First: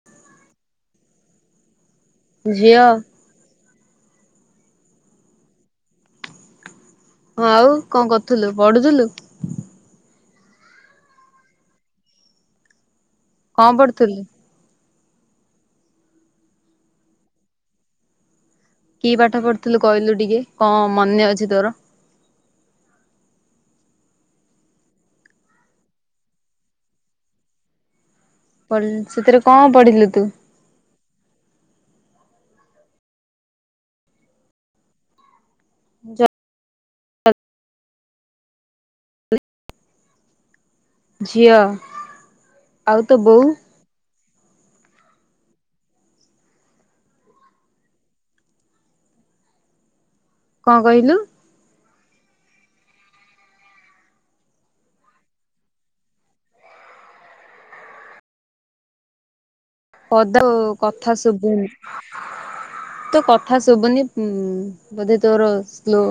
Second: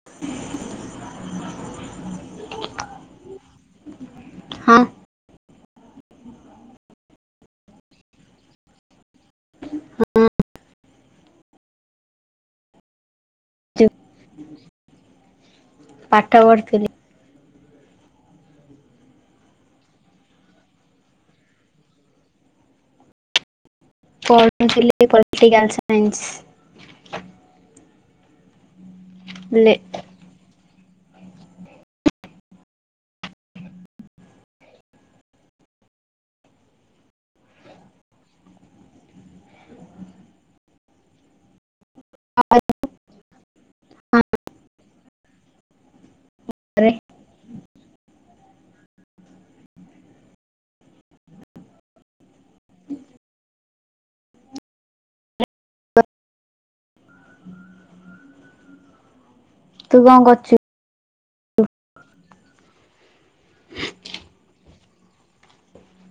[inaudible] ଝିଅ। ହଁ। ହଁ ଆଉ କଣ କରୁଥୁଲୁ ପଢୁଥୁଲୁ? କଣ ମୁଁ ପଢୁଥୁଲୁ? ପାଠ ପଢିଥିଲି। କି ପାଠ ପଢୁଥୁଲୁ କହିଲୁ ଟିକେ କଣ ମନେ ଅଛି ତୋର? ପଢୁଥିଲି ପଲ୍ଟିକାଲ୍ ସାଇନ୍ସ୍। [unintelligible] ସେଥିରେ ଲେ କଣ୍ ପଢିଲୁ ତୁ? ଯ ଝିଅ ଆଉ ତ ବଉ? [inaudible] କଣ୍ କହିଲୁ? ତୁ କଣ ପଦାକୁ। କରୁଛୁ କଥା ଶୁବୁନି। ତ କଥା ଶୁବୁନି ଉଁ -ବୋଧେ ତୋର ସ୍ଲୋ।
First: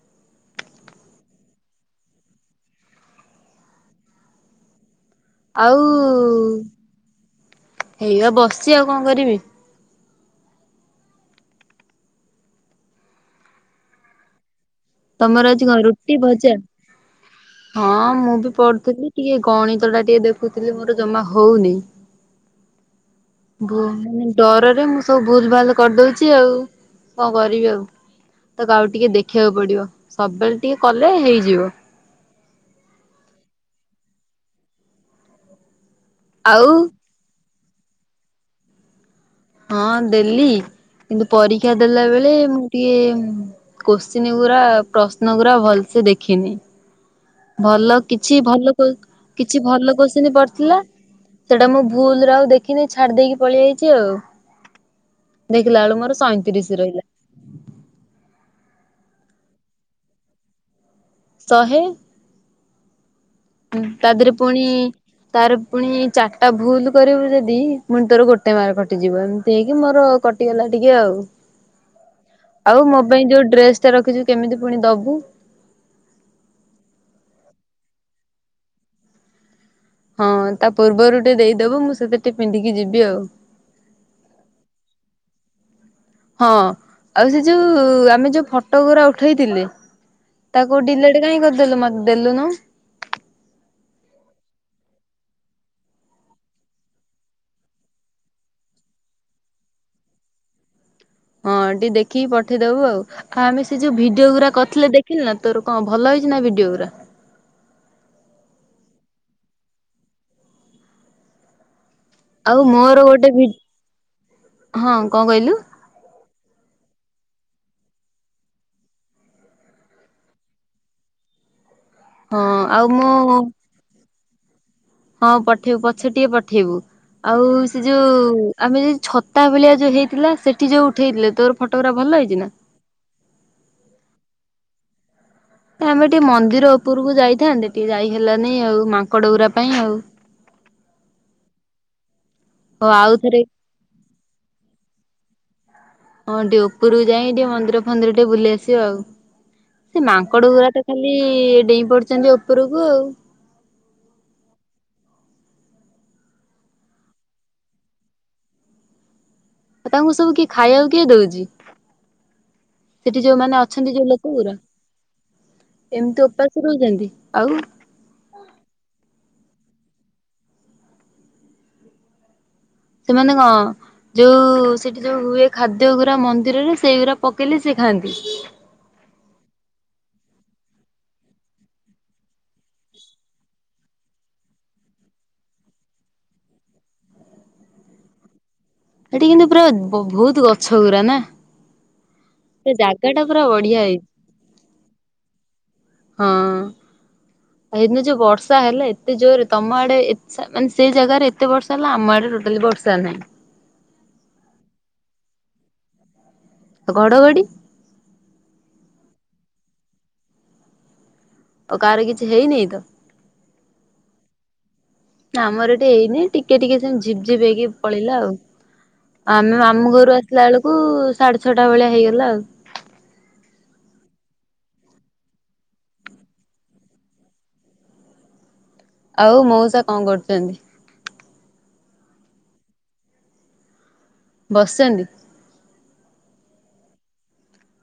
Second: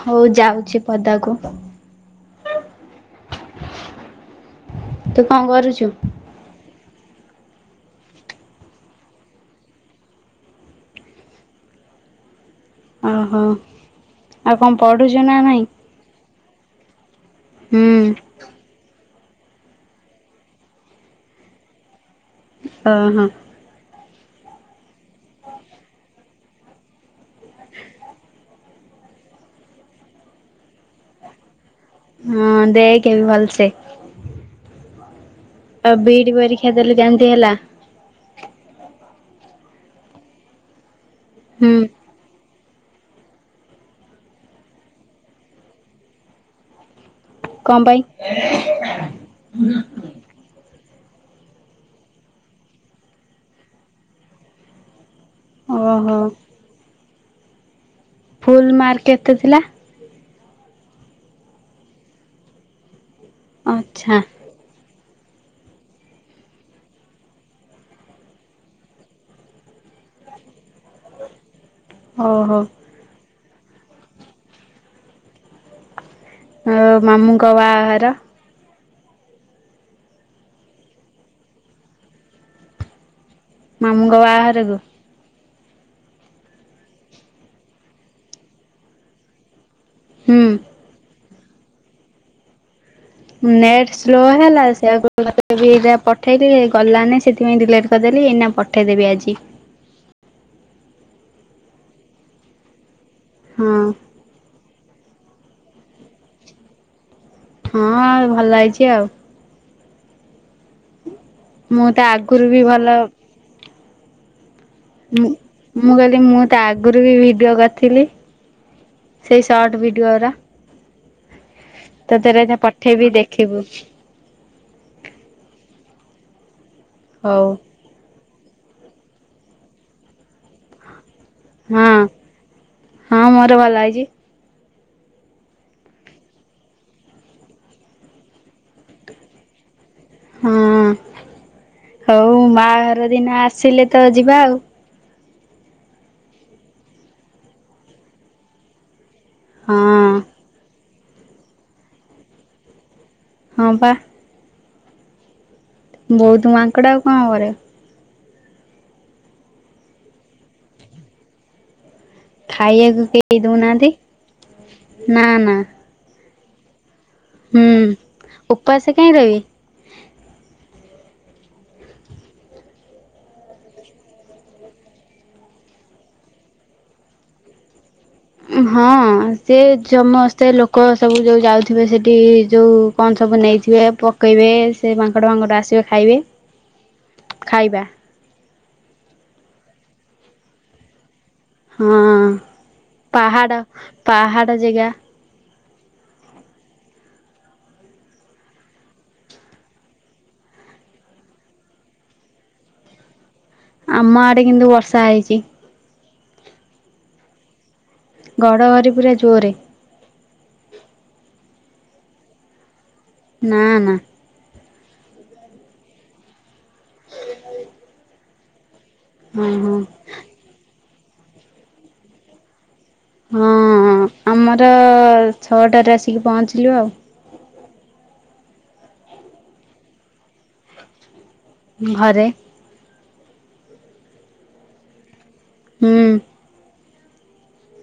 ହଉ ଯାଉଚି ପଦାକୁ। ତୁ ଆଉ କରୁଛୁ ହେଇଆ ବସିଚି ଆଉ କଣ କରିବି। ଓହୋ। ଆଉ କଣ ପଢୁଚ୍ ତମର ଆଜି କଣ୍ ରୁଟି ଭଜା ହୁଁ -ହଁ ମୁଁ ବି ପଢୁଥିଲି। ଟିକେ ଗଣିତ ଟା ଟିକେ ଦେଖୁଥିଲି ମୋର ଜମା ହଉନି। ଅ- ହଁ। ଭୁ- ଡରରେ ମୁଁ ସବୁ ଭୁଲ୍ ଭାଲ୍ କରିଦଉଚି ଆଉ। କଣ କରିବି ଆଉ ତାକୁ ଆଉ ଟିକେ ଦେଖିବାକୁ ପଡିବ ସବୁବେଳେ ଟିକେ କଲେ ହେଇଯିବ। ହଁ ଦେଖେ ଭଲ୍ ସେ। ଆଉ ବିଇଡି ପରୀକ୍ଷା ଆଉ ଦେଲୁ କେମିତି ହେଲା? ହଁ ଦେଲି କିନ୍ତୁ ପରୀକ୍ଷା ହୁଁ ଦେଲା ବେଳେ ମୁଁ ଟିଏ କୋଶ୍ଚିନ୍ ଗୁରା ପ୍ରଶ୍ନ ଗୁରା ଭଲସେ ଦେଖିନି। କଣ ଭଲ ପାଇଁ କିଛି ଭଲ କୋ କିଛି ଭଲ କୋଶ୍ଚିନ୍ ପଡିଥିଲା। ସେଡା ମୁଁ ଭୁଲରେ ଆଉ ଦେଖିନି ଛାଡି ଦେଇକି ପଳେଇ ଯାଇଚି ଆଉ। ଦେଖିଲା ବେଳୁକୁ ମୋର ଓହୋ ସଇଁତିରିଶି ରହିଲା। ଫୁଲ୍ ମାର୍କ କେତେ ଥିଲା? ଶହେ। ହୁଁ ତା ଆଚ୍ଛା ଦେହରେ ପୁଣି ତାର ପୁଣି ଚାରିଟା ଭୁଲ କରିବୁ ଯଦି ପୁଣି ତୋର ଗୋଟେ ମାର୍କ କଟିଯିବ। ଏମିତି ହେଇକି ମୋର କଟିଗଲା ଟିକିଏ ଆଉ। ଓହୋ ଆଉ ମୋ ପାଇଁ ଯୋଉ ଡ୍ରେସ ଟା ରଖିଚୁ କେମିତି ପୁଣି ଦବୁ? ଆଁ ମାମୁଁଙ୍କ ବାହାଘର। ହଁ ତା ପୂର୍ବରୁ ଟିକିଏ ଦେଇଦବୁ ମୁଁ ସେତି ଟିକିଏ ପିନ୍ଧିକି ଯିବି ଆଉ। ମାମୁଁଙ୍କ ବାହାଘରକୁ? ହଁ ଆଉ ସେ ଯୋଉ ଆମେ ଯୋଉ ଫଟ ଗୁରା ଉଠେଇଥିଲେ ହୁଁ ତାକୁ ଡିଲେଟ୍ ଏ କାଇଁ କରିଦେଲୁ ମତେ ଦେଲୁନୁ? ନେଟ୍ ସ୍ଲୋ ହେଲା ସେଇଆକୁ କହିଲି ଏରା ପଠେଇଦିଏ ଗଲାନି। ସେଥିପାଇଁ ଡିଲେଟ୍ କରିଦେଲି। ଏଇନା ପ ପଠେଇ ଦେବି ଆଜି। ହଁ ଟିକିଏ ଦେଖିକି ପଠେଇଦବୁ ଆଉ। ଆମେ ସେ ହଁ ଯୋଉ ଭି ଯୋଉ ଗୁରା କରିଥିଲେ ଦେଖିଲୁ ନା। ତୋର କଣ ଭଲ ହେଇଚି ନା ଭିଡିଓ ଗୁରା? ହଁ ଭଲ ହେଉଚି ଆଉ। ମୁଁ ତ ଆଗ୍ ଆଉ ମୋର ଗୋଟେ ଭି ହଁ କଣ ମୁଁ କଇଲୁ? ମୁଁ କଇଲି ମୁଁ ତା ଆଗରୁ ବି ଭିଡିଓ କରିଥିଲି। ସେଇ ସର୍ଟ ଭିଡିଓ ଉରା। [inaudible] ତତେ ରହିଥା ଆଉ ପଠେଇବି ମୁଁ ଦେଖିବୁ। ହଁ ପଠେଇବୁ ପଛରେ ଟିକିଏ ପଠେଇବୁ ହଉ ଆଉସ୍ ସେ ଯୋଉ ଆମେ ଯୋଉ ଛତା ଭଳିଆ ଯୋଉ ହେଇଥିଲା ସେଠି ଯୋଉ ଉଠେଇଥିଲେ। ତୋର ଫଟୋ ହଁ ଗୁରା ଭଲ ହେଇଚି ନା? ହଁ ମୋର ଭଲ ହେଇଚି। ଆମେ ଟିକିଏ ମନ୍ଦିର ଉପରକୁ ଯାଇଥାନ୍ତେ। ଟିକିଏ ଯାଇ ହେଲାନି ଆଉ ମାଙ୍କଡ ଗୁରା ପାଇଁ ଆଉ। ହଁ ହଉ ମା ହଉ ଘର ଆଉ ଥରେ ଦିନ ଆସିଲେ ତ ଯିବା ଆଉ। ହଁ ଟିକିଏ ଉପରକୁ ଯାଇ ଟିକିଏମନ୍ଦିର ଫନ୍ଦିର ଟିକିଏ ବୁଲି ଆସିବା ଆଉ। ହଁ। ମାଙ୍କଡ ଗୁୁରା ତ ଖାଲି ଡେଇଁ ପଡୁଚନ୍ତି ଉପରକୁ ଆଉ। ହଁ ପା। ବହୁତ୍ ମାଙ୍କଡ ଆଉ କଣ କରିବ। ଆଉ ତାଙ୍କୁ ସବୁ କିଏ ଖାଇବାକୁ କିଏ ଦୋଉଚି? ଖାଇବାକୁ ସେଠି କେହି ଯୋଉମାନେ ଦଉନାହାନ୍ତି। ଅଛନ୍ତି ଯୋଉ ଲୋକ ଗୁରା। ନା ନା ଏମିତି ଉପାସ୍ ରହୁଚନ୍ତି? ହୁଁ ଉପାସେ କାଇଁ ରଇବେ। ସେମାନେ କଣ ଯୋଉ ସେଠି ଯୋଉ ହୁଏ ଖାଦ୍ୟ ଗୁରା ମନ୍ଦିରରେ ସେଇଗୁରା ପକେଇଲେ ସେ ଖାଆନ୍ତି। ହଁ ସେ ଜମସ୍ତେ ଲୋକ ସବୁ ଯୋଉ ଯାଉଥିବେ ସେଇଠି ଯୋଉ କଣ ସବୁ ନେଇଥିବେ। ପକେଇବେ ସେ ମାଙ୍କଡ଼ ଫାଙ୍କଡ଼ ଆସିବେ ଖାଇବେ। [inaudible] ଖାଇବା। ସେଠି କିନ୍ତୁ ପୁରା ବ ବହୁତ ଗଛ ଗୁରା ନା। ହଁ ସେ ଜାଗା ଟା ପୁରା ପାହାଡ଼ ବଢିଆ ହେଇଛି। ପାହାଡ଼ ଜେଗା। ହଁ। ହେଇଦିନ ଯୋଉ ବର୍ଷା ହେଲା ଏତେ ଜୋରେ ତମ ଆଡେ ଏ ସାରା ମାନେ ସେଇ ଜାଗାରେ ଏତେ ବର୍ଷା ହେଲା ଆମ ଆଡେ ଟୋଟାଲି ବର୍ଷା ସା ନାହିଁ। ଆମ ଆଡେ କିନ୍ତୁ ବର୍ଷା ହେଇଚି। ଆ ଘଡଘଡି। ଘଡ଼ଘରି ପୁରା ଜୋରେ। ଆଉ କାଆର କିଛି ହେଇନେଇ ତ। ନା ନା। ଆମର ଏଠି ହେଇନି ଟିକେ ଟିକେ ସେ ଝିପ ଝିପ ହେଇକି ପଳେଇଲା ଆଉ। ହଁ ଆମେ ହଁ ମାମୁ ଘରୁ ଆସିଲା ବେଳକୁ ସାଢେ ଛଅଟା ଭଳିଆ ହେଇଗଲା ଆଉ। ହଁ ହଁ ଆମର ଛଅଟାରେ ଆସିକି ପହଞ୍ଚିଲୁ ଆଉ। ଆଉ ମଉସା କଣ କରୁଚନ୍ତି। ଘରେ। ବସିଚନ୍ତି। ହୁଁ।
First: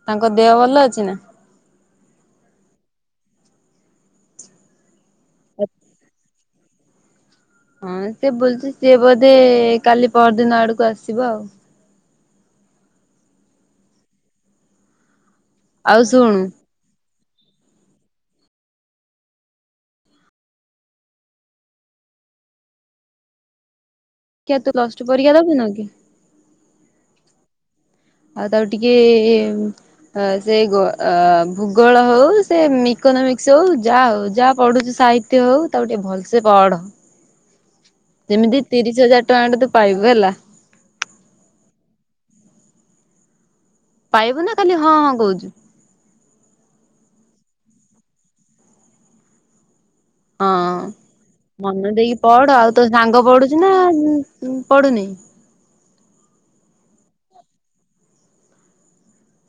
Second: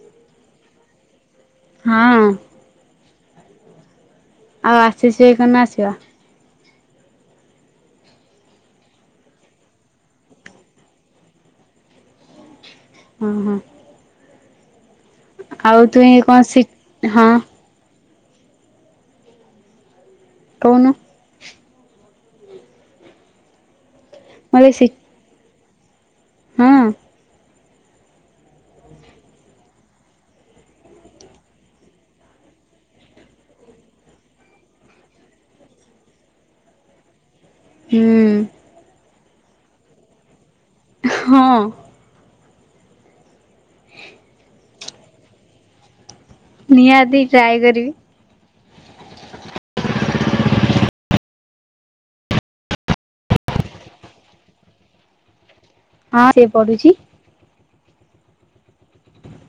ତାଙ୍କ ଦେହ ଭଲ ଅଛି ନା। ହଁ। ଆଉ ଆସିଚି ଏଇଖନା ଆସିବ। ହଁ ସେ ବୁଲୁଚି ସିଏ ବୋଧେ କାଲି ପର ଦିନ ଆଡକୁ ଆସିବ ଆଉ। ହଁ ହଁ ଆଉ ତୁଇ କଣ ସିକ୍ ହଁ କହୁନୁ କିଆ ମତେ ତୁ ସି ପ୍ଲସ ଟୁ ପରିକା ଦବୁନୁ କି ହଁ ଆଉ ତାଉ ଟିକେ ହ ସେଇ ଗ ଭୂଗୋଳ ହଉ ସେ ଇକୋନୋମିକ୍ସ ହଉ ଯାହା ହଉ ଯାହା ପଢୁଛି ସାହି ତି ହଉ ତାକୁ ଟିକେ ଭଲସେ ପଢ ହୁଁ ଯେମିତି ତିରିଶ ହଜାର ଟଙ୍କା ଟେ ତ ପାଇବୁ ହେଲା ହଁ ପାଇବୁ ନା ଖାଲି ହଁ ହଁ କହୁଛୁ ନିହାତି ଟ୍ରାଏ କରିବି ହଁ ମନ ଦେଇକି ପଢ ଆଉ ତୋ ସାଙ୍ଗ ପଡୁଛି ନା ପଢୁନି ହଁ ସେ ପଢୁଛି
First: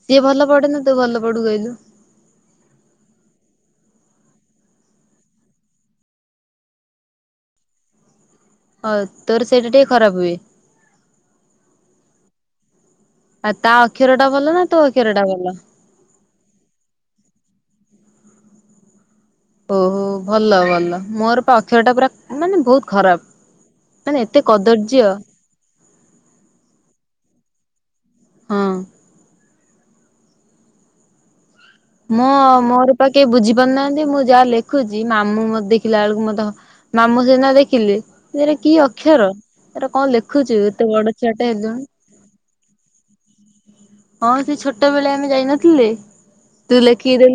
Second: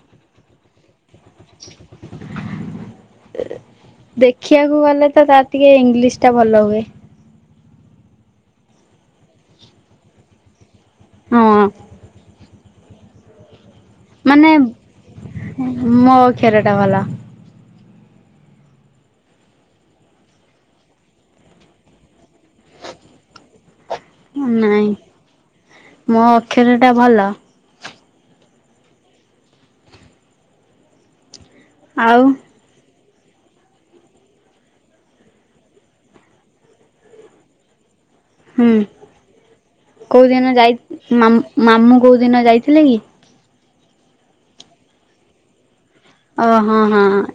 ସିଏ ଭଲ ପଢେନ ତୁ ଭଲ ପଢୁ କହିଲୁ ଦେଖିବାକୁ ଗଲେ ତ ତା ଟିକେ ଇଂଲିଶ ଟା ଭଲ ହୁଏ ହଉ ତୋର ସେଇଟା ଟିକେ ଖରାପ ହୁଏ ହଁ ଆଉ ତା ଅକ୍ଷର ଟା ମାନେ ଭଲ ନା ତୋ ଅକ୍ଷର ଟା ଭଲ ମୋ ଅକ୍ଷୀର ଟା ଭଲ ଓହୋ ଭଲ ଭଲ ମୋର ପା ଅକ୍ଷର ଟା ପୁରା ମାନେ ବହୁତ ଖରାପ ମାନେ ଏତେ ନାଇଁ କଦର୍ଯ୍ୟ ମୋ ଅକ୍ଷର ଟା ଭଲ ହଁ। ଆଉ ମୋ ମୋର ପା କେହି ବୁଝିପାରୁନାହାନ୍ତି ମୁଁ ଯାହା ଲେଖୁଛି ମାମୁଁ ମତେ ଦେଖିଲା ବେଳକୁ ମତେ ମାମୁଁ ସିନା ଦେଖିଲି। ଏରା କି ହୁଁ ଅକ୍ଷର ଏଟା କଣ କୋଉଦିନ ଲେଖୁଛୁ ଯାଇ ଏତେ ବଡ ଛୁଆ ଟା ହେଲୁଣି। ମାମୁଁ କୋଉଦିନ ଯାଇଥିଲେ କି? ହଁ ସେ ଛୋଟ ବେଳେ ଆମେ ଯାଇ ନଥିଲେ। ଓ ହଁ ହଁ ହଁ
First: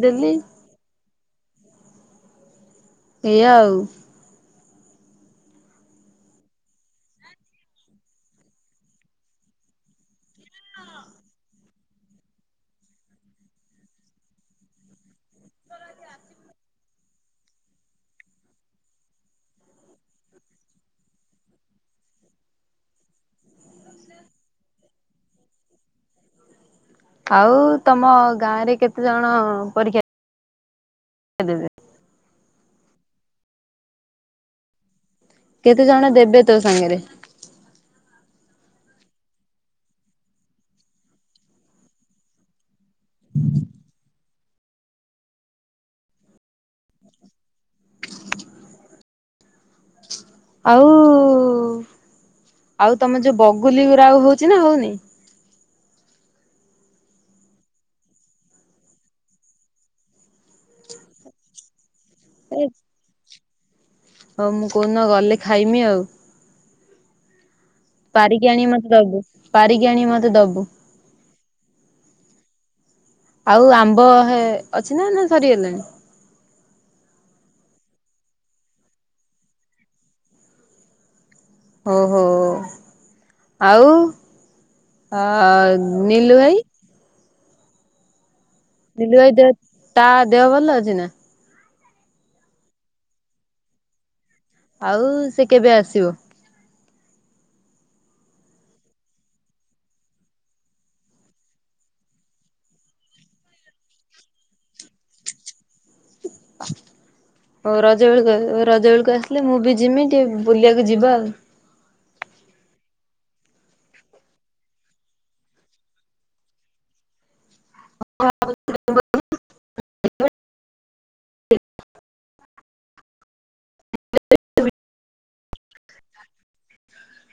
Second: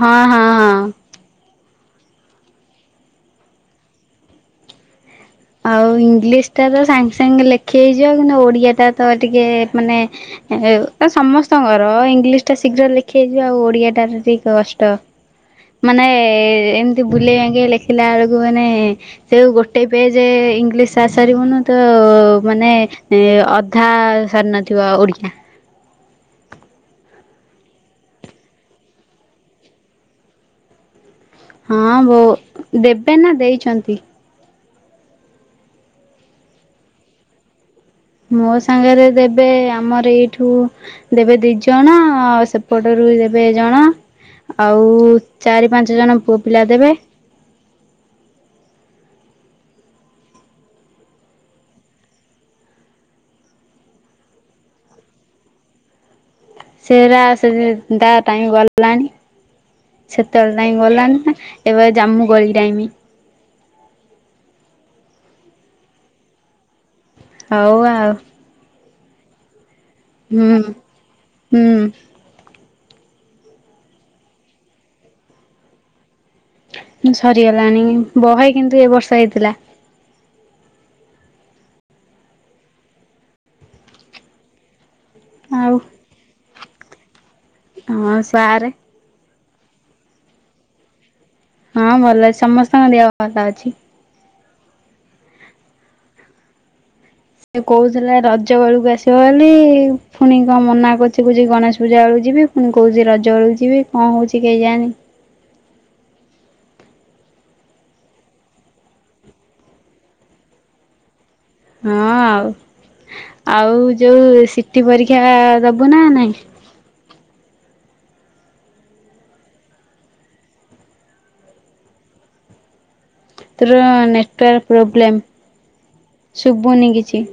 ହଁ ଦେଲି। ହଁ ହଁ। ଏଇଆ ଆଉ। ଆଉ ଇଂଲିଶ ଟା ତ ସାଙ୍ଗେ ସାଙ୍ଗେ ଲେଖି ହେଇଯିବ କିନ୍ତୁ ଓଡିଆ ଟା ତ ଟିକେ-ଏ-ଏ ମାନେ ଏ ସମସ୍ତଙ୍କର ଇଂଲିଶ ଟା ଶୀଘ୍ର ଲେଖି ହେଇଯିବ ଆଉ ଓଡିଆ ଟା ଟିକେ କଷ୍ଟ। ମାନେ-ଏ-ଏ-ଏ-ଏ ଏମିତି ବୁଲେଇ ବାଙ୍କେଇ ଲେଖିଲା ବେଳକୁ ମାନେ-ଏ-ଏ ସେଉ ଗୋଟେ ପେଜ ଯେ-ଏ ଇଂଲିଶ ସାରି ସାରିବୁନୁ ତ-ଅ-ଅ ମାନେ ଏ ଅଧା ସରି ନଥିବ ଓଡ଼ିଆ। ଆଉ-ଉ ତମ ଗାଁ ରେ କେତେ ଜଣ-ଅ ପରୀକ୍ଷା ଦେବେ? ହଁ ବଉ ଦେବେ ନା ଦେଇଛନ୍ତି? କେତେ ଜଣ ଦେବେ ତୋ ସାଙ୍ଗରେ? ମୋ ସାଙ୍ଗରେ ଦେବେ ଆମର ଏଇଠୁ ଦେବେ ଦି ଜଣ ଆଉ ସେ ପଟରୁ ଦେବେ ଜଣ ଆଉ ଚାରି ପାଞ୍ଚ ଜଣ ପୁଅ ପିଲା ଦେବେ। ଆଉ-ଉ-ଉ-ଉ-ଉ ଆଉ ତମେ ଯୋଉ ବଗୁଲି ଗୁରା ଆଉ ହଉଛି ନା ହଉନି? ସେରା ସେ ଦା ଟାଇମ୍ ଗଲାଣି ସେତେବେଳେ ଟାଇମ୍ ଗଲାଣି ନା। ଏବେ ଜାମୁଁ କୋଳି ଟାଇମ୍। ହଉ ମୁଁ କଉ ଦିନ ଗଲେ ଖାଇମି ଆଉ। ହଉ ଆ। ପାରିକି ଆଣି ମତେ ଦବୁ ପାରିକି ଆଣି ମ ହୁଁ ହୁଁ। ଆଉ ଆମ୍ବ ହେ ଅଛି ନା ନା ସରିଗଲାଣି? ସରିଗଲାଣି ବହେ କିନ୍ତୁ ଏ ବର୍ଷ ହେଇଥିଲା। ହଉ ହଉ ହୋ ଆଉ ଆଉ ଆ-ଆ-ଆ ନିଲୁ ଭାଇ ହଁ ସାର୍ ନିଲୁ ଭାଇ ଦେହ ତା ଦେହ ଭଲ ଅଛି ନା? ହଁ ଭଲ ଅଛି ସମସ୍ତଙ୍କ ଦେହ ଭଲ ଅଛି। ଆଉ-ଉ-ଉ ସେ କେବେ ଆସିବ? ସେ କହୁଥିଲା ରଜ ବେଳକୁ ଆସିବ ବୋଲି-ଇ-ଇ ପୁଣି କଣ ମନା କରୁଛି କହୁଛି ଗଣେଶ ପୂଜା ବେଳକୁ ଯିବି। ପୁଣି କହୁଛି ରଜବେଳ କୁ ଯିବି କଣ ହଉଛି କେଜାଣି? ଓ ରଜ ବେଳକୁ ରଜ ବେଳକୁ ଆସିଲେ ମୁଁ ବି ଯିମି ଟିକେ ବୁଲିବାକୁ ଯିବା ଆଉ। ହଁ ଆଉ, ଆଉ ଯୋଉ ସି ଟି ପରୀକ୍ଷା ଦବୁ ନା ନାଇଁ? ତୋର ନେଟୱାର୍କ ପ୍ରୋବ୍ଲେମ୍ ଶୁଭୁନି କିଛି।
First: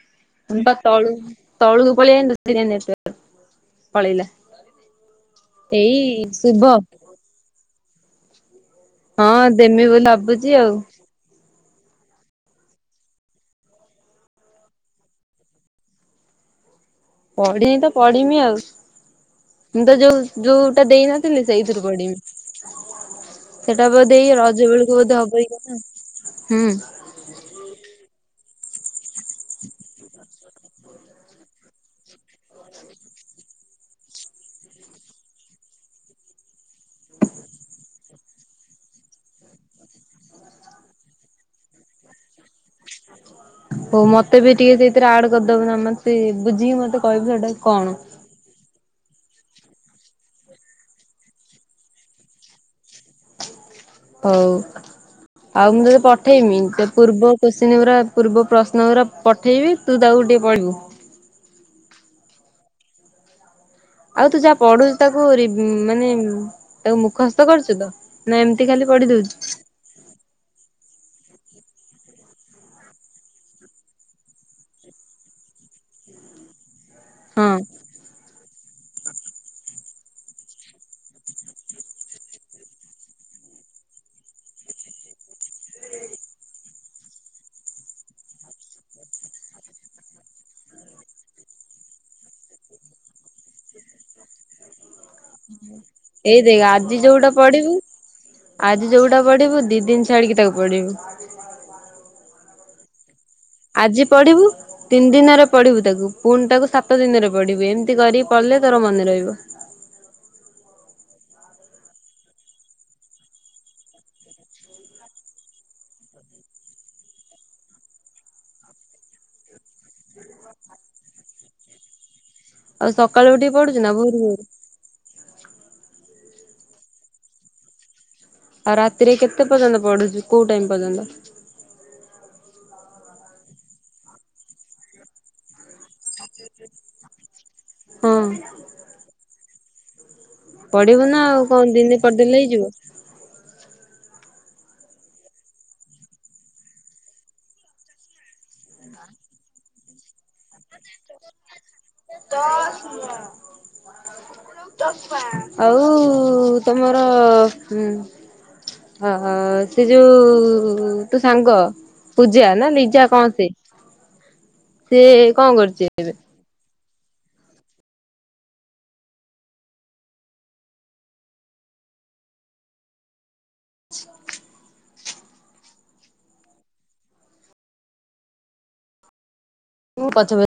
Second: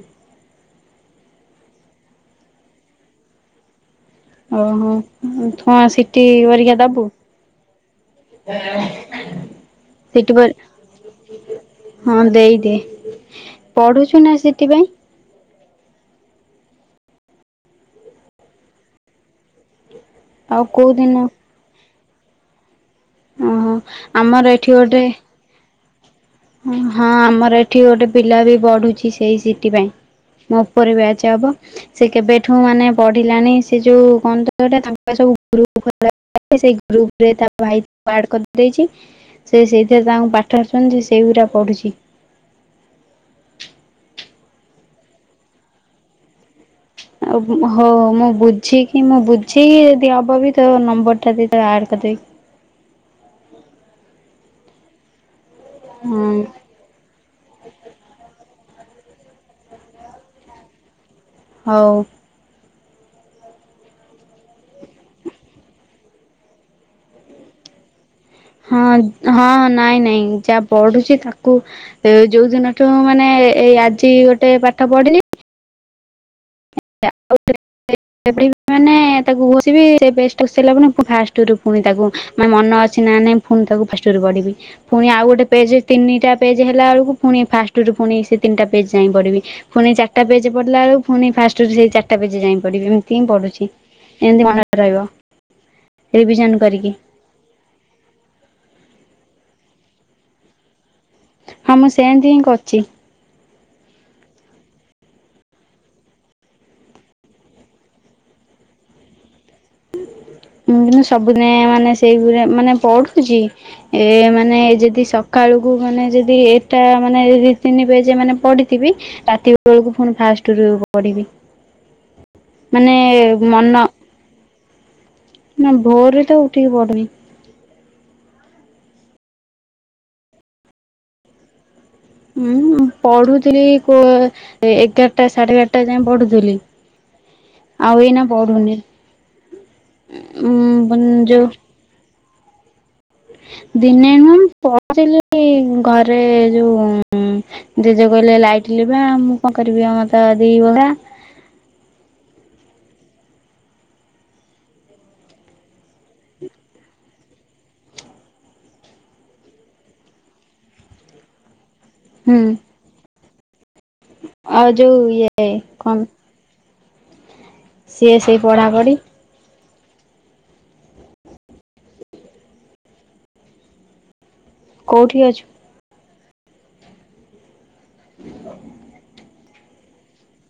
ମୁଁ ବା ତଳକୁ ତଳକୁ ପଳିଆଇଲି ସେଥିପାଇଁ ତ ନେଟୱର୍କ ପଳେଇଲା। ଓହୋ ହଁ ଏଇ ସି ଟି ପରିକ୍ଷା ଶୁଭ ଦବୁ? ହଁ ଦେମି ବୋଲି ସିଟି ଭାବୁଛି ଆଉ। ପରୀ ହଁ ଦେଇଦେ ପଢୁଛୁ ନା ସି ଟି ପାଇଁ? ପଢିନି ତ ପଢିମି ଆଉ ମୁଁ ତ ଯୋଉ ଆଉ ଯୋଉଟା କୋଉ ଦିନ ଦେଇନଥିଲି ସେଇଥିରୁ ପଢିମି ଓହୋ ସେଟା ବୋଧେ ଏ ଆମର ରଜ ଏଠି ବେଳକୁ ଗୋଟେ ବୋଧେ ହବଇ କ ହଁ ଆମର ଏଠି ଗୋଟେ ପିଲା ବି ବଢୁଛି ସେଇ ସି ଟି ପାଇଁ। ମୋ ଉପରେ ବ୍ୟାଚ ହବ ସେ କେବେଠୁ ମାନେ ପଢିଲାଣି ସେ ଯୋଉ କନ୍ତ [unintelligible] ତାଙ୍କ ସବୁ ଗ୍ରୁପ [unintelligible] ସେଇ ଗ୍ରୁପ ରେ ତା ଭାଇ ତାକୁ ଆଡ଼ କରିଦେଇଛି। ସେ ସେଇଥିରେ ତାଙ୍କୁ ପାଠ ଢୁଛନ୍ତି ସେଇଗୁଡା ପଢୁଛି। ହଉ ମତେ ବି ଟିକେ ସେଇଥିରେ ଆଡ କରିଦବୁ ନା ମତେ ବୁଝିକି ମତେ କହିବି ଆଉ ସେଇଟା କଣ? ହଉ ବୁଦ୍ଧ ଠିକ୍ ହଁ ମୁଁ ବୁଝିକି ଯଦି ହବ ବି ତୋ ନମ୍ବର ଟା ଦେବି ତତେ ଆଡ୍ କରିଦେବି। ହଉ ଆଉ ମୁଁ ତତେ ହଁ ପଠେଇମି ତା ପୂର୍ବ କୋଶ୍ଚିନ୍ ଗୁଡ଼ା ପୂର୍ବ ପ୍ରଶ୍ନ ଗୁଡ଼ା ପଠେଇବି ତୁ ତାକୁ ଟିକେ କହିବୁ। ହଉ। ଆଉ ତୁ ଯାହା ପଢୁଛୁ ତାକୁ ରି ମାନେ ତାକୁ ମୁଖସ୍ତ କରୁଛୁ ତ? ନା ଏମିତି ଖାଲି ହଁ ପଢି ଦଉଛୁ ହଁ ନାଇଁ ନାଇଁ ଯା ବଢୁଛି ତାକୁ ତ ଯୋଉ ଦିନଠୁ ମାନେ ଏଇ ଆଜି ଗୋଟେ ପାଠ ପଢିଲି ହଁ [unintelligible] [unintelligible] ମାନେ ତାକୁ ଘୋଷିବି ସେ ଘୋଷି ସରିବା ପରେ ପୁଣି ତାକୁ ମାନେ ମନ ଅଛି ନା ନାଇଁ ଫୁନ୍ ତାକୁ ଫାଷ୍ଟରେ ପଢ଼ିବି। ପୁଣି ଆଉ ଗୋଟେ ପେଜ ତିନିଟା ପେଜ୍ ହେଲା ବେଳକୁ ପୁଣି ଫାଷ୍ଟରୁୁ ପୁଣି ସେ ତିନିଟା ପେଜ୍ ଯାଏଁ ପଡିବି। ଫୁଣି ଚାରଟା ପେଜେ ପଡିଲାବେଳକୁ ଫୁଣି ଫା ରୁ ସେଇ ଚାରିଟା ପେଜେ ଯାଏଁ ପଡିବି ଏମିତି ହିଁ ପଢୁଛି ଏମିତି ହିଁ ମନରେ ରହିବ। ହୁଁ ଏଇ ଦେ ରିଭିଜନ କରିକି ଆଜି ଯୋଉଟା ପଢିବୁ ଆଜି ଯୋଉଟା ପଢିବୁ ଦି ଦିନ ଛାଡିକି ତାକୁ ପଢିବୁ। ହଁ ମୁଁ ସେନ୍ତି ହିଁ କରୁଛି। ଆଜି ପଢିବୁ ତିନି ଦିନରେ ପଢିବୁ ତାକୁ ପୁଣି ତାକୁ ସାତ ଦିନରେ ପଢିବୁ ଏମିତି କରିକି ପଢିଲେ ତୋର ମନେ ରହିବ। ଉଁ କିନ୍ତୁ ସବୁଦିନେ ମାନେ ସେଇ ଗୁରା ମାନେ ପଢୁଛି ଏ ମାନେ ଯଦି ସକାଳୁ କୁ ମାନେ ଯଦି ଏଟା ମାନେ ଦି ତିନି ପେଜେ ମାନେ ପଡ଼ିଥିବି ରାତି ବେଳକୁ ପୁଣି ଫାଷ୍ଟରୁ ପଢିବି। ଆଉ ମାନେ ସକାଳୁ ଉଠିକି ମନ ପଡୁଛୁ ନା ଭୋରୁ ଭୋରୁ? ନା ଭୋର ରୁ ତ ଉଠିକି ପଡୁନି। ଆଉ ରାତିରେ କେତେ ପର୍ଯ୍ୟନ୍ତ ପଡୁଛୁ କୋଉ ଟାଇମ ପର୍ଯ୍ୟନ୍ତ? ହୁଁ ମୁଁ ପଢୁଥିଲି କୋ ଏଗାରଟା ସାଢେ ଏଗାରଟା ଯାଏ ପଢୁଥିଲି। ଥିଲି ଆଉ ହଁ ଏଇନା ପଡୁନି। ପଢିବୁ ନା ଆଉ କଣ ଦିନେ ପଢ଼ି ଦେଲେ ହେଇଯିବ? ଦିନେ ମୁଁଁ ପଢୁ ଥିଲି ଘରେ ଯୋଉ ଜେଜେ କହିଲେ ଲାଇଟ୍ ଲିଭା ମୁଁ କଣ କରିବି ଆଉ ଆମର ତ ଦି ବଖରା। ତ ସୁ ଆଉ ତମର ଉଁ ହ ସେ ଯୋଉ ତୋ ସାଙ୍ଗ ହୁଁ ପୂଜା ନା ଲିଜା କଣ ସେ ଆଉ ଯୋଉ ସେ ଇଏ କଣ କରୁଛି ଏବେ? ସିଏ ସେଇ ପଢ଼ାପଢ଼ି। କୋଉଠି ଅଛୁ? ହ ପଛ